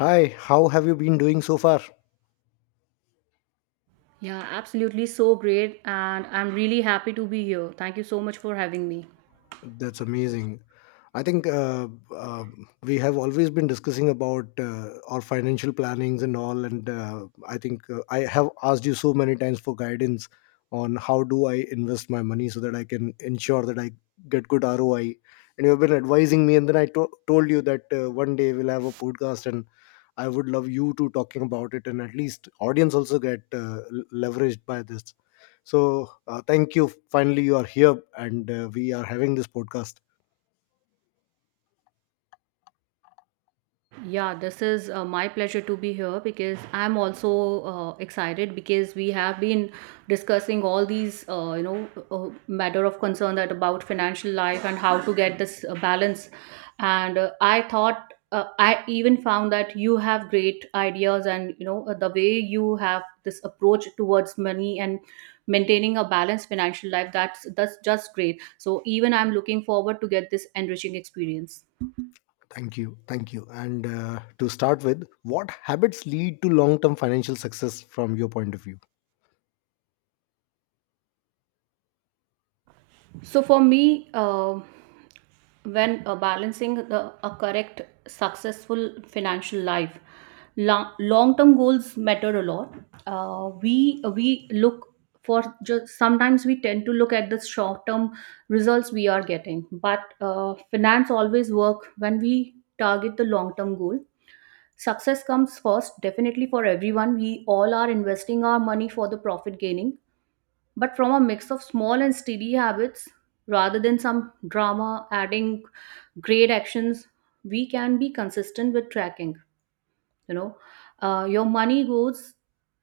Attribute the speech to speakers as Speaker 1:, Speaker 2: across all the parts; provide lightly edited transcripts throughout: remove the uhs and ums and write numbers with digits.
Speaker 1: Hi, how have you been doing so far?
Speaker 2: Yeah, absolutely so great. And I'm really happy to be here. Thank you so much for having me.
Speaker 1: That's amazing. I think uh, we have always been discussing about our financial plannings and all, and I think I have asked you so many times for guidance on how do I invest my money so that I can ensure that I get good ROI. And you have been advising me, and then I told you that one day we'll have a podcast, and I would love you to talking about it, and at least audience also get leveraged by this. So thank you. Finally, you are here, and we are having this podcast.
Speaker 2: Yeah, this is my pleasure to be here because I'm also excited because we have been discussing all these, matter of concern that about financial life and how to get this balance. And I even found that you have great ideas, and you know the way you have this approach towards money and maintaining a balanced financial life. That's just great. So even I'm looking forward to get this enriching experience.
Speaker 1: Thank you. Thank you. And to start with, what habits lead to long term financial success from your point of view?
Speaker 2: So for me, when balancing a correct, successful financial life, long term goals matter a lot. We look for just sometimes we tend to look at the short term results we are getting, but finance always work when we target the long term goal. Success comes first, definitely for everyone. We all are investing our money for the profit gaining, but from a mix of small and steady habits rather than some drama adding great actions, we can be consistent with tracking. You know your money goes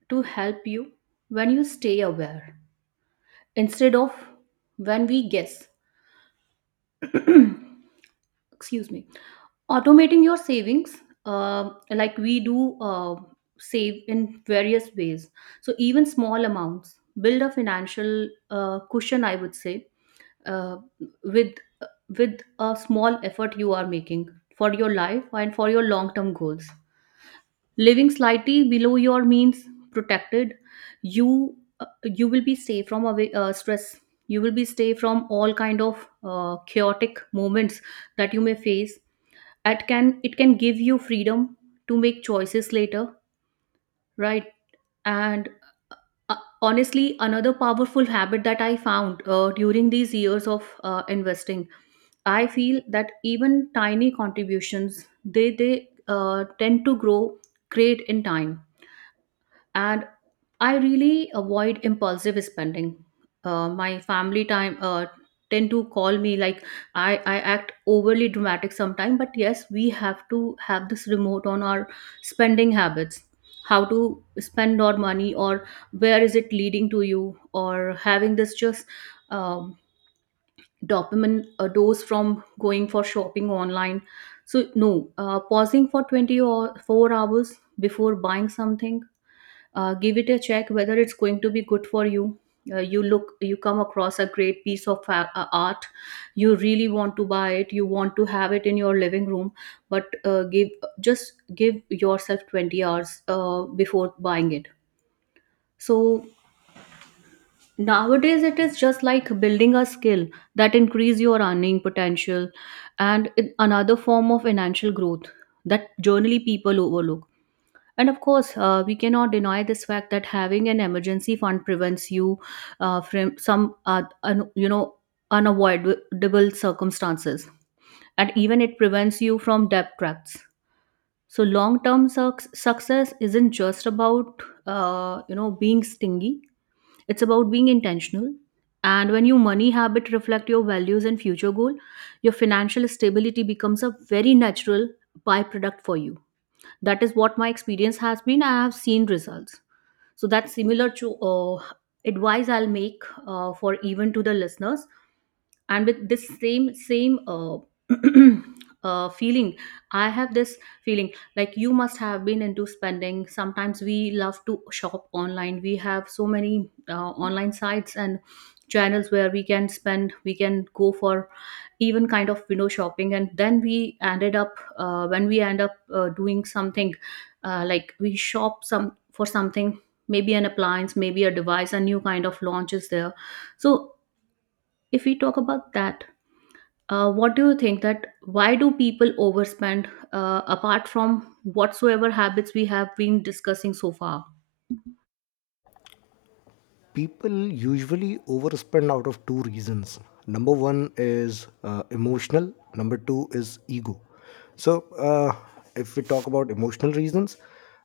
Speaker 2: to help you when you stay aware instead of when we guess. Excuse me. Automating your savings, like we do, save in various ways, so even small amounts build a financial cushion, I would say. Uh, with with a small effort you are making for your life and for your long term goals, living slightly below your means, protected, you will be safe from away, stress. You will be safe from all kind of chaotic moments that you may face. It can give you freedom to make choices later, right? And uh, honestly, another powerful habit that I found during these years of investing, I feel that even tiny contributions, they tend to grow great in time. And I really avoid impulsive spending. My family time tend to call me like i I act overly dramatic sometimes, but yes, we have to have this remote on our spending habits: how to spend our money, or where is it leading to you, or having this just um, dopamine dose from going for shopping online. So no, pausing for 20 or 4 hours before buying something, give it a check whether it's going to be good for you. Uh, you look you come across a great piece of art, you really want to buy it, you want to have it in your living room, but give yourself 20 hours before buying it. So nowadays it is just like building a skill that increase your earning potential and in another form of financial growth that generally people overlook. And of course, we cannot deny this fact that having an emergency fund prevents you from some, unavoidable circumstances, and even it prevents you from debt traps. So, long-term success isn't just about being stingy; it's about being intentional. And when your money habit reflect your values and future goal, your financial stability becomes a very natural byproduct for you. That is what my experience has been. I have seen results. So that's similar to advice I'll make, for even to the listeners. And with this same feeling, I have this feeling like you must have been into spending. Sometimes we love to shop online. We have so many online sites and channels where we can spend, we can go for even kind of window shopping, and then we ended up when we end up doing something, like we shop some for something, maybe an appliance, maybe a device, a new kind of launch is there. So if we talk about that, what do you think that why do people overspend, apart from whatsoever habits we have been discussing so far?
Speaker 1: People usually overspend out of two reasons. Number one is emotional, number two is ego. So if we talk about emotional reasons,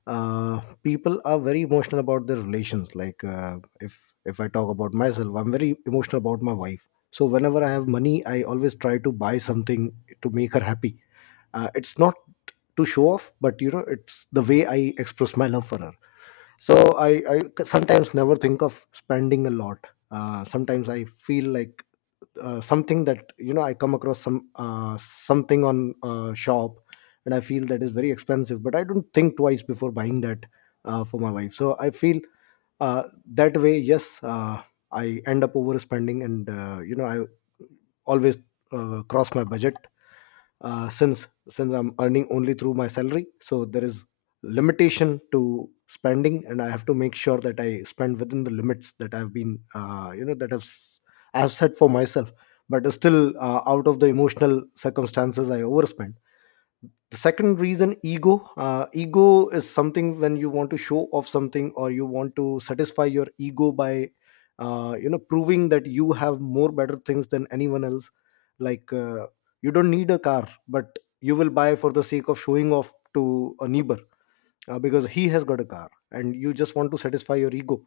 Speaker 1: people are very emotional about their relations, like if I talk about myself, I'm very emotional about my wife, so whenever I have money I always try to buy something to make her happy. It's not to show off, but you know, it's the way I express my love for her. So I sometimes never think of spending a lot. Sometimes I feel like something that you know I come across something on shop and I feel that is very expensive, but I don't think twice before buying that for my wife. So I feel that way, yes, I end up overspending, and you know, I always cross my budget. Since I'm earning only through my salary, so there is limitation to spending, and I have to make sure that I spend within the limits that I've been you know, that I've set for myself. But still out of the emotional circumstances, I overspend. The second reason, ego. Ego is something when you want to show off something or you want to satisfy your ego by you know, proving that you have more better things than anyone else. Like you don't need a car, but you will buy for the sake of showing off to a neighbor, because he has got a car and you just want to satisfy your ego,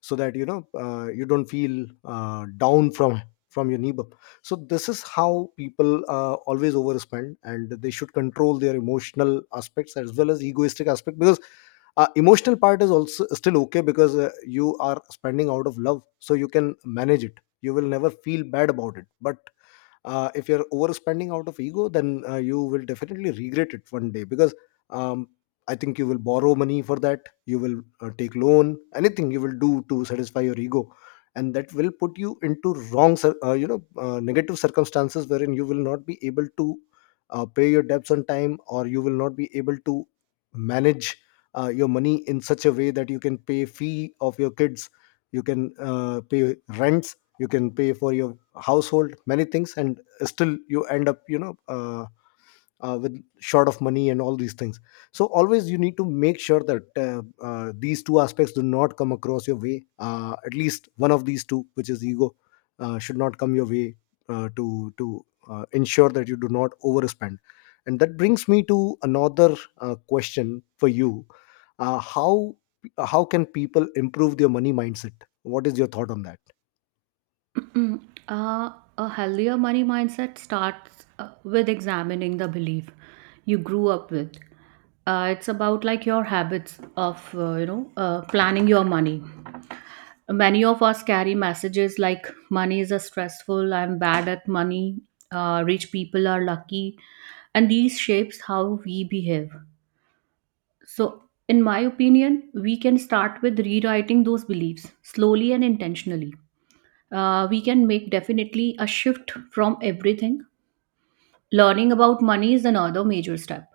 Speaker 1: so that you know you don't feel down from your neighbor. So this is how people always overspend, and they should control their emotional aspects as well as egoistic aspect. Because emotional part is also still okay, because you are spending out of love, so you can manage it, you will never feel bad about it. But if you're overspending out of ego, then you will definitely regret it one day, because um, I think you will borrow money for that, you will take loan, anything you will do to satisfy your ego. And that will put you into you know negative circumstances, wherein you will not be able to pay your debts on time, or you will not be able to manage your money in such a way that you can pay fee of your kids, you can pay rents, you can pay for your household, many things, and still you end up you know with short of money and all these things. So always you need to make sure that these two aspects do not come across your way, at least one of these two, which is ego, should not come your way to ensure that you do not overspend. And that brings me to another question for you. Uh, how how can people improve their money mindset? What is your thought on that?
Speaker 2: Mm, uh, a healthier money mindset starts with examining the belief you grew up with. It's about like your habits of planning your money. Many of us carry messages like money is a stressful, I'm bad at money, rich people are lucky, and these shapes how we behave. So, in my opinion, we can start with rewriting those beliefs slowly and intentionally. We can make definitely a shift from everything. Learning about money is another major step.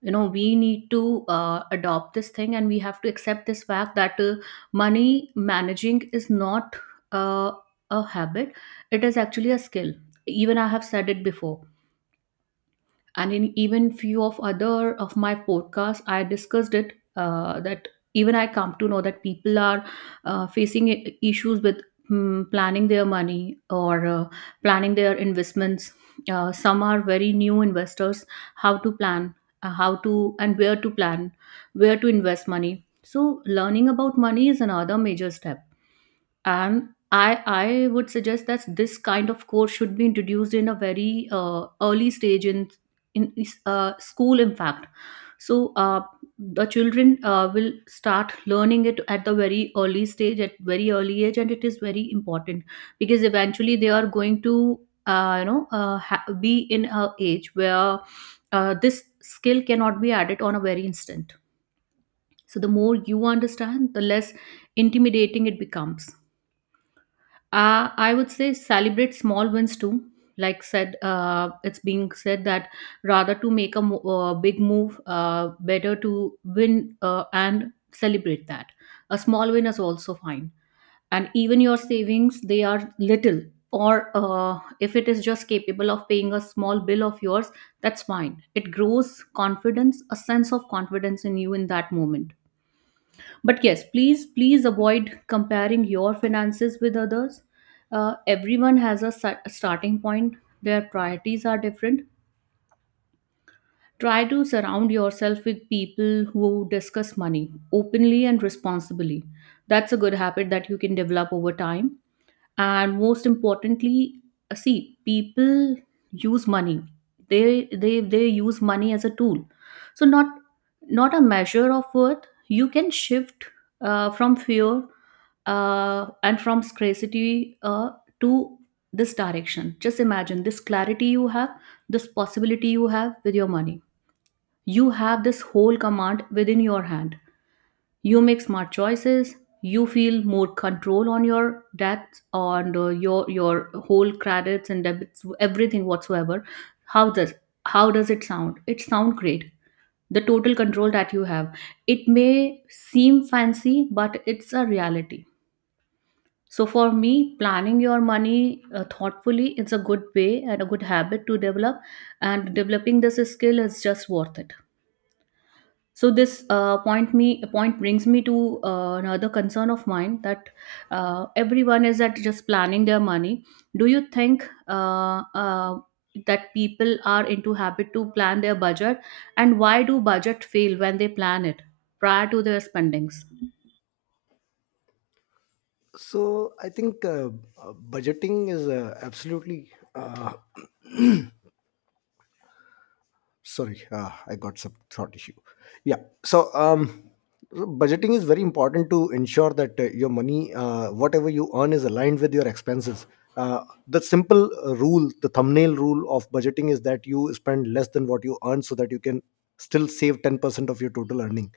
Speaker 2: You know, we need to adopt this thing, and we have to accept this fact that money managing is not uh, a habit, it is actually a skill. Even I have said it before, and in even few of other of my podcasts I discussed it, that even I come to know that people are facing issues with planning their money or planning their investments. Some are very new investors. How to plan, how to and where to plan, where to invest money. So learning about money is another major step. And I would suggest that this kind of course should be introduced in a very early stage in in school, in fact. So the children will start learning it at the very early stage, at very early age, and it is very important because eventually they are going to be in a age where this skill cannot be added on a very instant. So the more you understand, the less intimidating it becomes. I would say celebrate small wins too. Like said, it's being said that rather to make a big move, better to win and celebrate that. A small win is also fine. And even your savings, they are little. Or if it is just capable of paying a small bill of yours, that's fine. It grows confidence, a sense of confidence in you in that moment. But yes, please avoid comparing your finances with others. Everyone has a starting point, their priorities are different. Try to surround yourself with people who discuss money openly and responsibly. That's a good habit that you can develop over time. And most importantly, see people use money. They use money as a tool, so not a measure of worth. You can shift from fear, and from scarcity, to this direction. Just imagine this clarity you have, this possibility you have with your money. You have this whole command within your hand. You make smart choices. You feel more control on your debts, on your whole credits and debits, everything whatsoever. How does how does it sound? It sound great, the total control that you have. It may seem fancy, but it's a reality. So for me, planning your money thoughtfully is a good way and a good habit to develop, and developing this skill is just worth it. So this point brings me to another concern of mine that everyone is at just planning their money. Do you think that people are into habit to plan their budget, and why do budget fail when they plan it prior to their spendings?
Speaker 1: So I think budgeting is absolutely. Sorry, I got some throat issue. Yeah. So so budgeting is very important to ensure that your money, whatever you earn, is aligned with your expenses. The simple rule, the thumbnail rule of budgeting is that you spend less than what you earn, so that you can still save 10% of your total earning.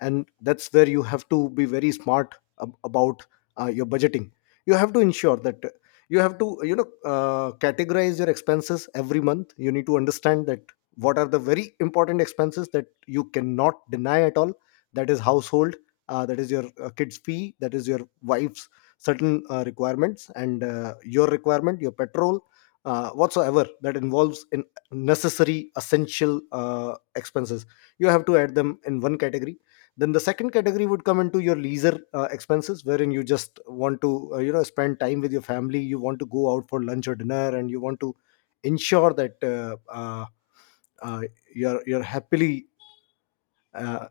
Speaker 1: And that's where you have to be very smart about your budgeting. You have to ensure that you have to, you know, categorize your expenses. Every month you need to understand that what are the very important expenses that you cannot deny at all. That is household, that is your kids fee, that is your wife's certain requirements, and your requirement, your petrol, whatsoever that involves in necessary essential expenses. You have to add them in one category. Then the second category would come into your leisure expenses, wherein you just want to you know, spend time with your family, you want to go out for lunch or dinner, and you want to ensure that uh, you're happily uh,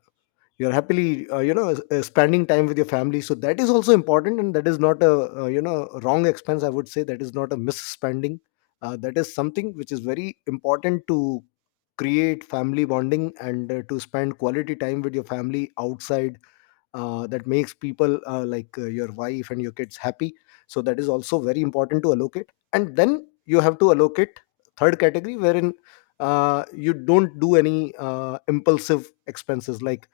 Speaker 1: you're happily you know spending time with your family. So that is also important, and that is not a you know, wrong expense, I would say. That is not a misspending, that is something which is very important to create family bonding and to spend quality time with your family outside. That makes people your wife and your kids happy. So that is also very important to allocate. And then you have to allocate third category, wherein you don't do any impulsive expenses. Like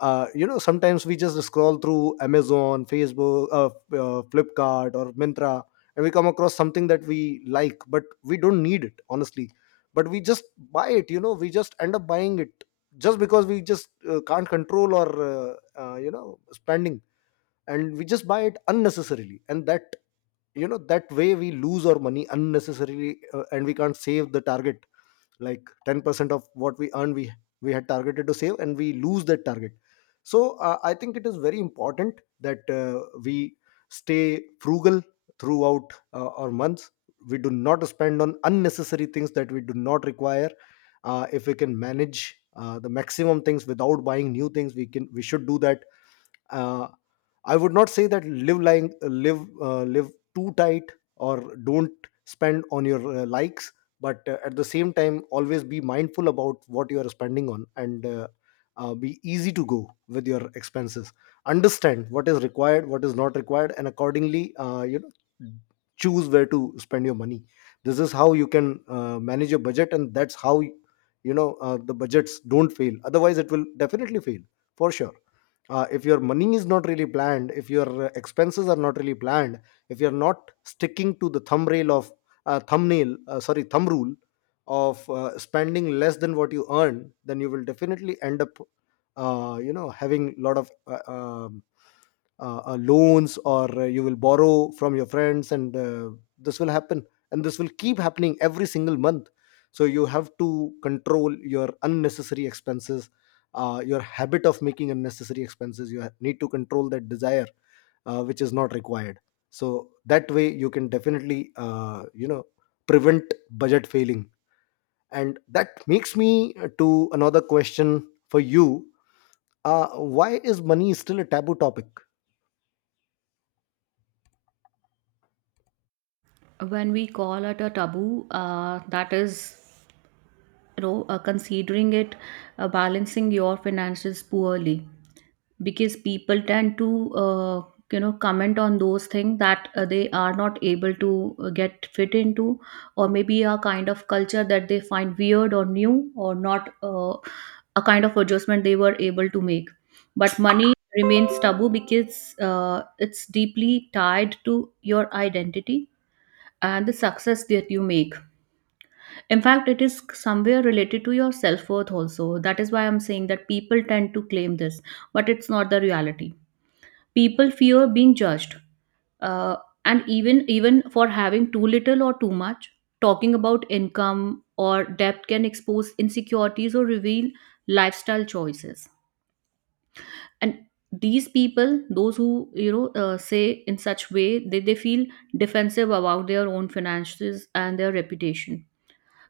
Speaker 1: you know, sometimes we just scroll through Amazon, Facebook, Flipkart or Mintra, and we come across something that we like, but we don't need it honestly. But we just buy it, you know, we just end up buying it, just because we just can't control or you know, spending. And we just buy it unnecessarily, and that you know, that way we lose our money unnecessarily, and we can't save the target, like 10% of what we earn we had targeted to save, and we lose that target. So I think it is very important that we stay frugal throughout our months. We do not spend on unnecessary things that we do not require. If we can manage the maximum things without buying new things, we should do that. uh, I would not say that live lying live live too tight, or don't spend on your likes. But at the same time, always be mindful about what you are spending on, and be easy to go with your expenses. Understand what is required, what is not required, and accordingly you choose where to spend your money. This is how you can manage your budget, and that's how you know the budgets don't fail. Otherwise it will definitely fail, for sure. If your money is not really planned, if your expenses are not really planned, if you're not sticking to the thumbnail of thumbnail sorry, thumb rule of spending less than what you earn, then you will definitely end up you know, having a lot of loans, or you will borrow from your friends. And this will happen, and this will keep happening every single month. So you have to control your unnecessary expenses, your habit of making unnecessary expenses. You need to control that desire which is not required. So that way you can definitely you know, prevent budget failing. And that makes me to another question for you. Why is money still a taboo topic?
Speaker 2: When we call it a taboo, that is considering it balancing your finances poorly, because people tend to comment on those things that they are not able to get fit into, or maybe a kind of culture that they find weird or new or not a kind of adjustment they were able to make. But money remains taboo because it's deeply tied to your identity and the success that you make. In fact, it is somewhere related to your self worth also. That is why I'm saying that people tend to claim this, but it's not the reality. People fear being judged, uh, and even for having too little or too much. Talking about income or debt can expose insecurities or reveal lifestyle choices. And these people, those who say in such way, they feel defensive about their own finances and their reputation.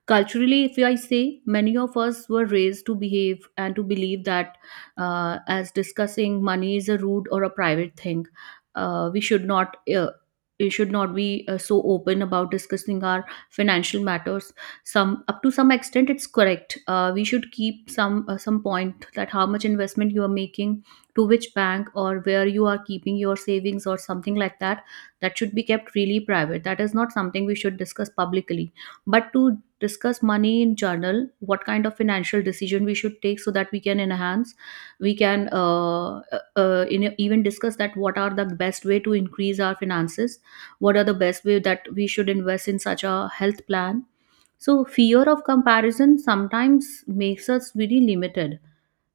Speaker 2: Culturally, if I say, many of us were raised to behave and to believe that as discussing money is a rude or a private thing, we should not. We should not be so open about discussing our financial matters. Some up to some extent it's correct. We should keep some point that how much investment you are making, to which bank or where you are keeping your savings or something like that. That should be kept really private. That is not something we should discuss publicly. But to discuss money in journal, what kind of financial decision we should take so that we can enhance, we can even discuss that what are the best way to increase our finances, what are the best way that we should invest in such a health plan. So fear of comparison sometimes makes us really limited,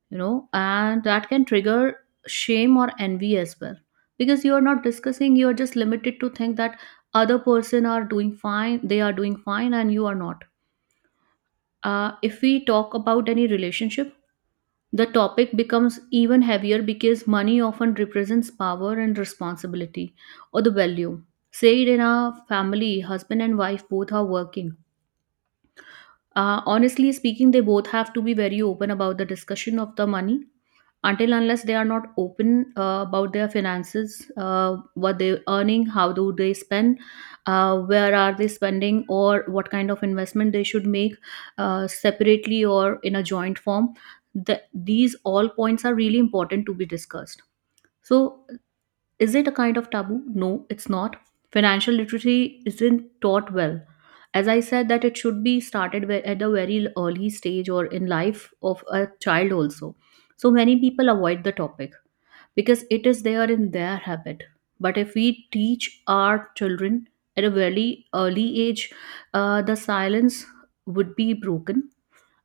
Speaker 2: you know, and that can trigger shame or envy as well, because you are not discussing, you are just limited to think that other person are doing fine, they are doing fine and you are not. If we talk about any relationship, the topic becomes even heavier because money often represents power and responsibility or the value. Say it in a family, husband and wife both are working. Honestly speaking, they both have to be very open about the discussion of the money. Until unless they are not open about their finances, what they're earning, how do they spend, where are they spending, or what kind of investment they should make, separately or in a joint form, these all points are really important to be discussed. So, is it a kind of taboo? No, it's not. Financial literacy isn't taught well. As I said, that it should be started at a very early stage or in life of a child also. So many people avoid the topic because it is there in their habit. But if we teach our children at a very early age, the silence would be broken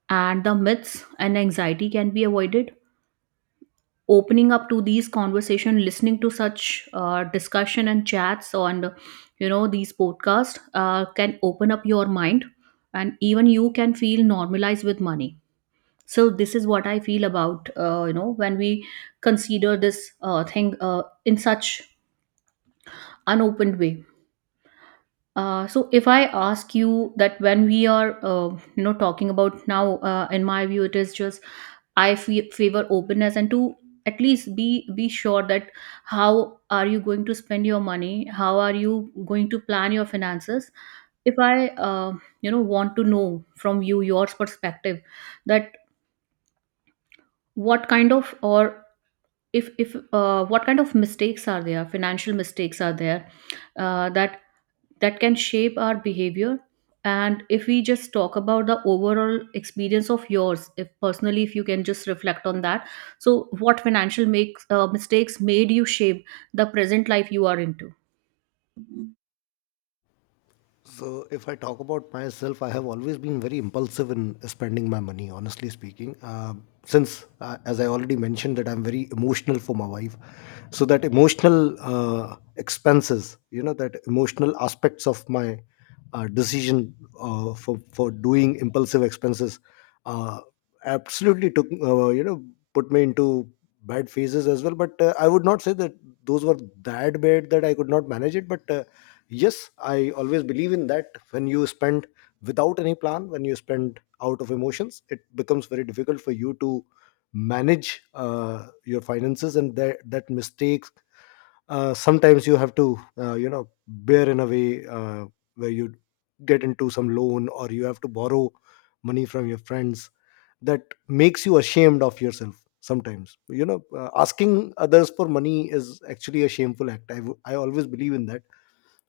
Speaker 2: and the myths and anxiety can be avoided. Opening up to these conversation, listening to such discussion and chats on, you know, these podcasts can open up your mind, and even you can feel normalized with money. So this is what I feel about, you know, when we consider this thing in such unopened way. So if I ask you that when we are, you know, talking about now, in my view, it is just, favor openness, and to at least be sure that how are you going to spend your money, how are you going to plan your finances. If I, you know, want to know from you your perspective, that what kind of, or if what kind of mistakes are there, financial mistakes are there, uh, that that can shape our behavior. And if we just talk about the overall experience of yours, if personally, if you can just reflect on that, so what financial makes mistakes made you shape the present life you are into.
Speaker 1: So, if I talk about myself, I have always been very impulsive in spending my money, honestly speaking. Since, as I already mentioned, that I'm very emotional for my wife. So, that emotional expenses, you know, that emotional aspects of my decision for doing impulsive expenses uh, absolutely took, you know, put me into bad phases as well. But I would not say that those were that bad that I could not manage it. But yes, I always believe in that. When you spend without any plan, when you spend out of emotions, it becomes very difficult for you to manage your finances. And that mistake, sometimes you have to, you know, bear in a way where you get into some loan or you have to borrow money from your friends. That makes you ashamed of yourself sometimes, you know. Asking others for money is actually a shameful act. I always believe in that.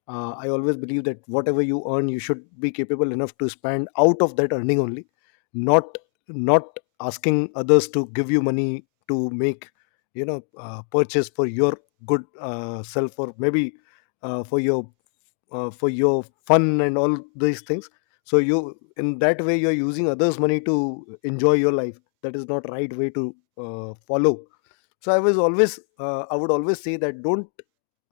Speaker 1: I always believe that whatever you earn, you should be capable enough to spend out of that earning only, not not asking others to give you money to make, you know, purchase for your good, self, or maybe uh, for your for your fun and all these things. So you, in that way, you're using others' money to enjoy your life. That is not right way to follow. So I was always, I would always say that don't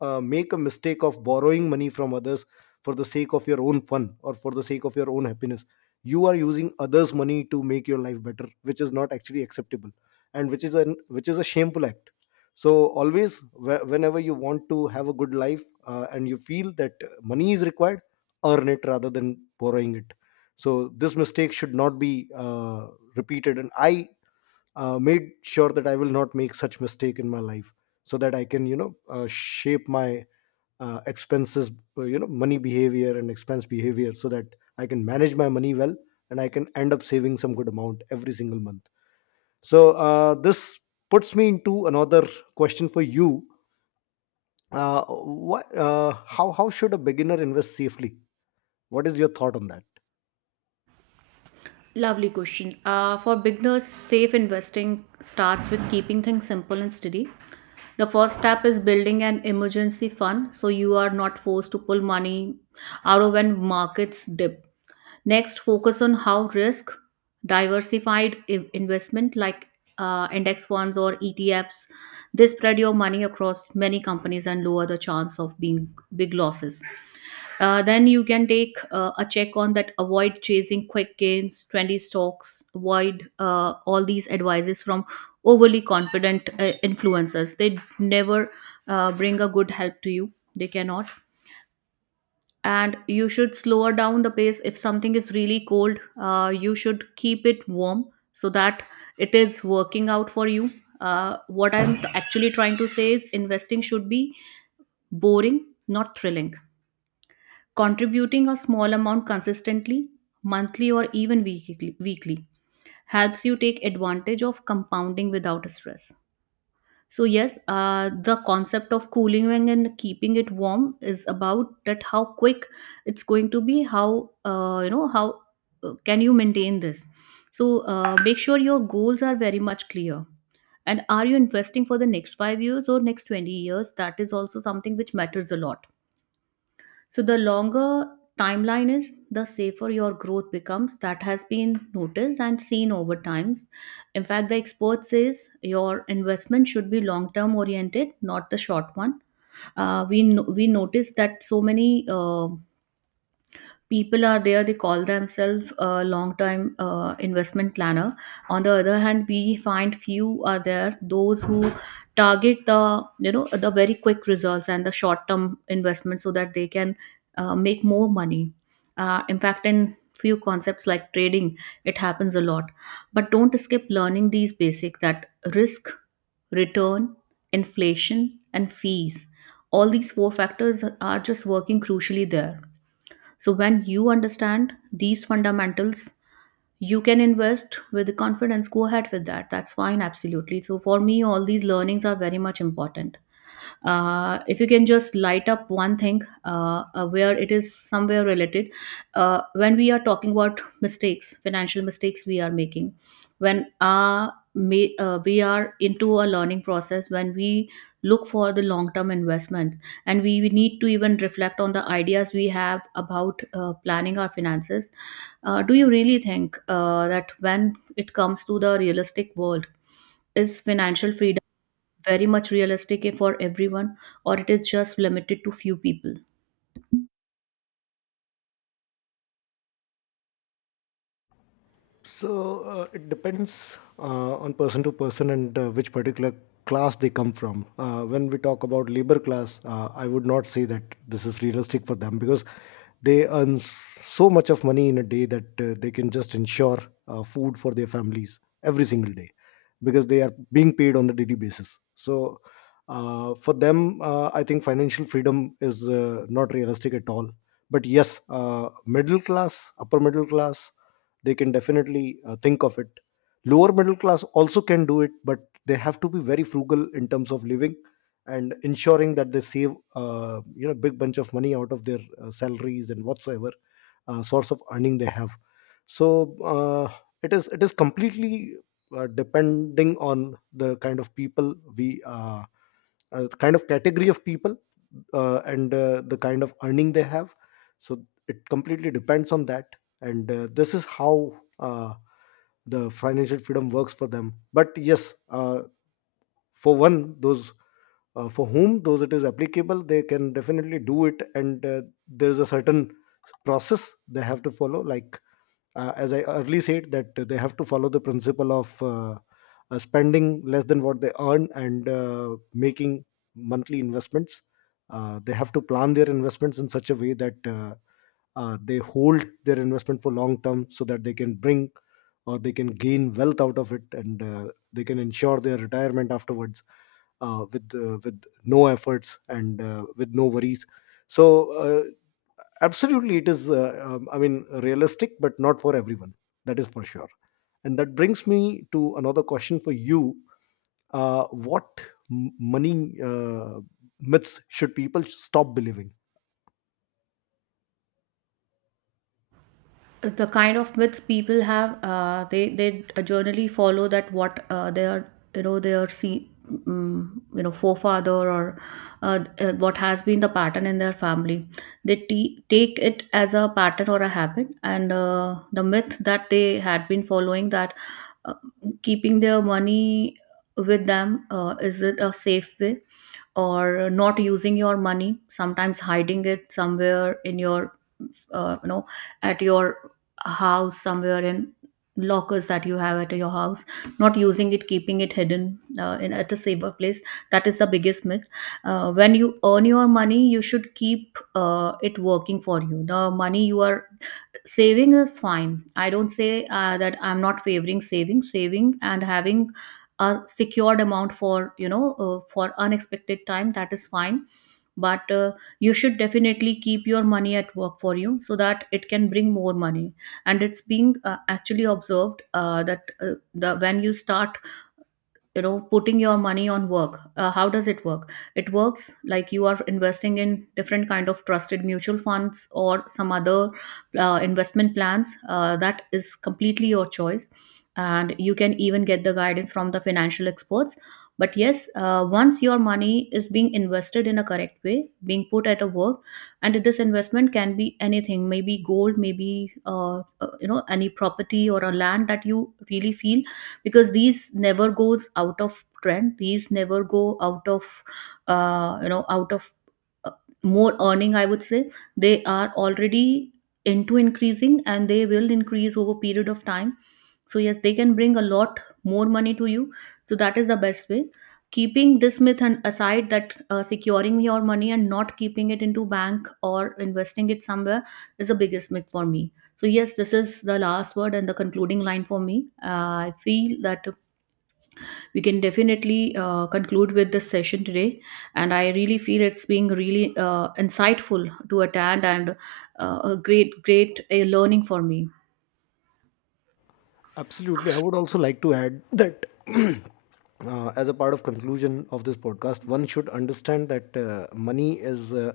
Speaker 1: make a mistake of borrowing money from others for the sake of your own fun or for the sake of your own happiness. You are using others' money to make your life better, which is not actually acceptable, and which is an which is a shameful act. So always, whenever you want to have a good life and you feel that money is required, earn it rather than borrowing it. So this mistake should not be uh, repeated. And I made sure that I will not make such mistake in my life, so that I can, you know, shape my expenses, you know, money behavior and expense behavior, so that I can manage my money well and I can end up saving some good amount every single month. So this puts me into another question for you. How should a beginner invest safely? What is your thought on that?
Speaker 2: Lovely question. For beginners, safe investing starts with keeping things simple and steady. The first step is building an emergency fund so you are not forced to pull money out of when markets dip. Next, focus on how risk diversified investment like index funds or ETFs. They spread your money across many companies and lower the chance of being big losses. Then you can take a check on that. Avoid chasing quick gains, trendy stocks. Avoid all these advices from overly confident influencers. They never bring a good help to you. They cannot. And you should slower down the pace. If something is really cold, you should keep it warm so that it is working out for you. Actually, trying to say is investing should be boring, not thrilling. Contributing a small amount consistently, monthly or even weekly, helps you take advantage of compounding without stress. So yes, the concept of cooling wing and keeping it warm is about that how quick it's going to be, how, you know, how can you maintain this. So make sure your goals are very much clear. And are you investing for the next five years or next 20 years? That is also something which matters a lot. So the longer timeline is, the safer your growth becomes. That has been noticed and seen over times. In fact, the expert says your investment should be long term oriented, not the short one. We no- We notice that so many. People are there, they call themselves a long time investment planner. On the other hand, we find few are there, those who target the, you know, the very quick results and the short term investment, so that they can make more money. In fact, in few concepts like trading, it happens a lot. But don't skip learning these basic, that risk, return, inflation, and fees, all these four factors are just working crucially there. So, when you understand these fundamentals, you can invest with confidence. Go ahead with that. That's fine, absolutely. So, for me, all these learnings are very much important. If you can just light up one thing, where it is somewhere related, when we are talking about mistakes, financial mistakes we are making, when we are into a learning process, when we look for the long term investments, and we need to even reflect on the ideas we have about planning our finances. Do you really think that when it comes to the realistic world, is financial freedom very much realistic, for everyone, or it is just limited to few people?
Speaker 1: So it depends on person to person and which particular class they come from. When we talk about labor class, I would not say that this is realistic for them, because they earn so much of money in a day that they can just ensure food for their families every single day, because they are being paid on the daily basis. So for them, I think financial freedom is not realistic at all. But yes, middle class, upper middle class, they can definitely think of it. Lower middle class also can do it, but they have to be very frugal in terms of living and ensuring that they save, you know, big bunch of money out of their salaries and whatsoever source of earning they have. So it is completely depending on the kind of people we the kind of category of people, and the kind of earning they have. So it completely depends on that. And this is how uh, the financial freedom works for them. But yes, for one those, for whom those it is applicable, they can definitely do it. And there's a certain process they have to follow, like as I early said, that they have to follow the principle of spending less than what they earn, and making monthly investments. They have to plan their investments in such a way that they hold their investment for long term, so that they can bring or they can gain wealth out of it. And they can ensure their retirement afterwards, with no efforts and with no worries. So absolutely, it is. I mean, realistic, but not for everyone. That is for sure. And that brings me to another question for you: what, money myths should people stop believing?
Speaker 2: The kind of myths people have, they generally follow that what, they are, you know, they are see, you know, forefather, or what has been the pattern in their family, they take it as a pattern or a habit. And the myth that they had been following, that uh, keeping their money with them, is it a safe way? Or not using your money, sometimes hiding it somewhere in your, you know, at your house, somewhere in lockers that you have at your house, not using it, keeping it hidden in at a safer place, that is the biggest myth. When you earn your money, you should keep it working for you. The money you are saving is fine. I don't say that I'm not favoring saving. Saving and having a secured amount for, you know, for unexpected time, that is fine. But you should definitely keep your money at work for you, so that it can bring more money. And it's being actually observed that the when you start, you know, putting your money on work, how does it work? It works like you are investing in different kind of trusted mutual funds or some other investment plans. That is completely your choice, and you can even get the guidance from the financial experts. But yes, once your money is being invested in a correct way, being put at a work, and this investment can be anything, maybe gold, maybe you know, any property or a land that you really feel, because these never goes out of trend, these never go out of, you know, out of, uh, more earning, I would say. They are already into increasing, and they will increase over period of time. So yes, they can bring a lot more money to you. So that is the best way. Keeping this myth and aside that, securing your money and not keeping it into bank or investing it somewhere, is the biggest myth for me. So, yes, this is the last word and the concluding line for me. I feel that we can definitely conclude with this session today. And I really feel it's being really insightful to attend, and a great, learning for me.
Speaker 1: Absolutely. I would also like to add that, as a part of conclusion of this podcast, one should understand that money is, uh,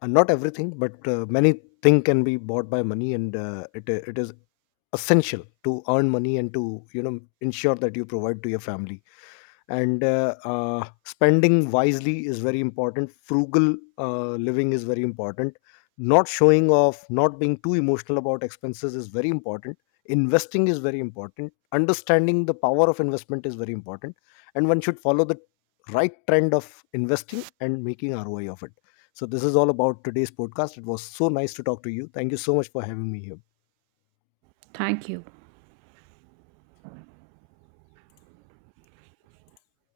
Speaker 1: uh, not everything, but many things can be bought by money. And it is essential to earn money and to, you know, ensure that you provide to your family. And spending wisely is very important. Frugal living is very important. Not showing off, not being too emotional about expenses is very important. Investing is very important. Understanding the power of investment is very important. And one should follow the right trend of investing and making ROI of it. So this is all about today's podcast. It was so nice to talk to you. Thank you so much for having me here.
Speaker 2: Thank you.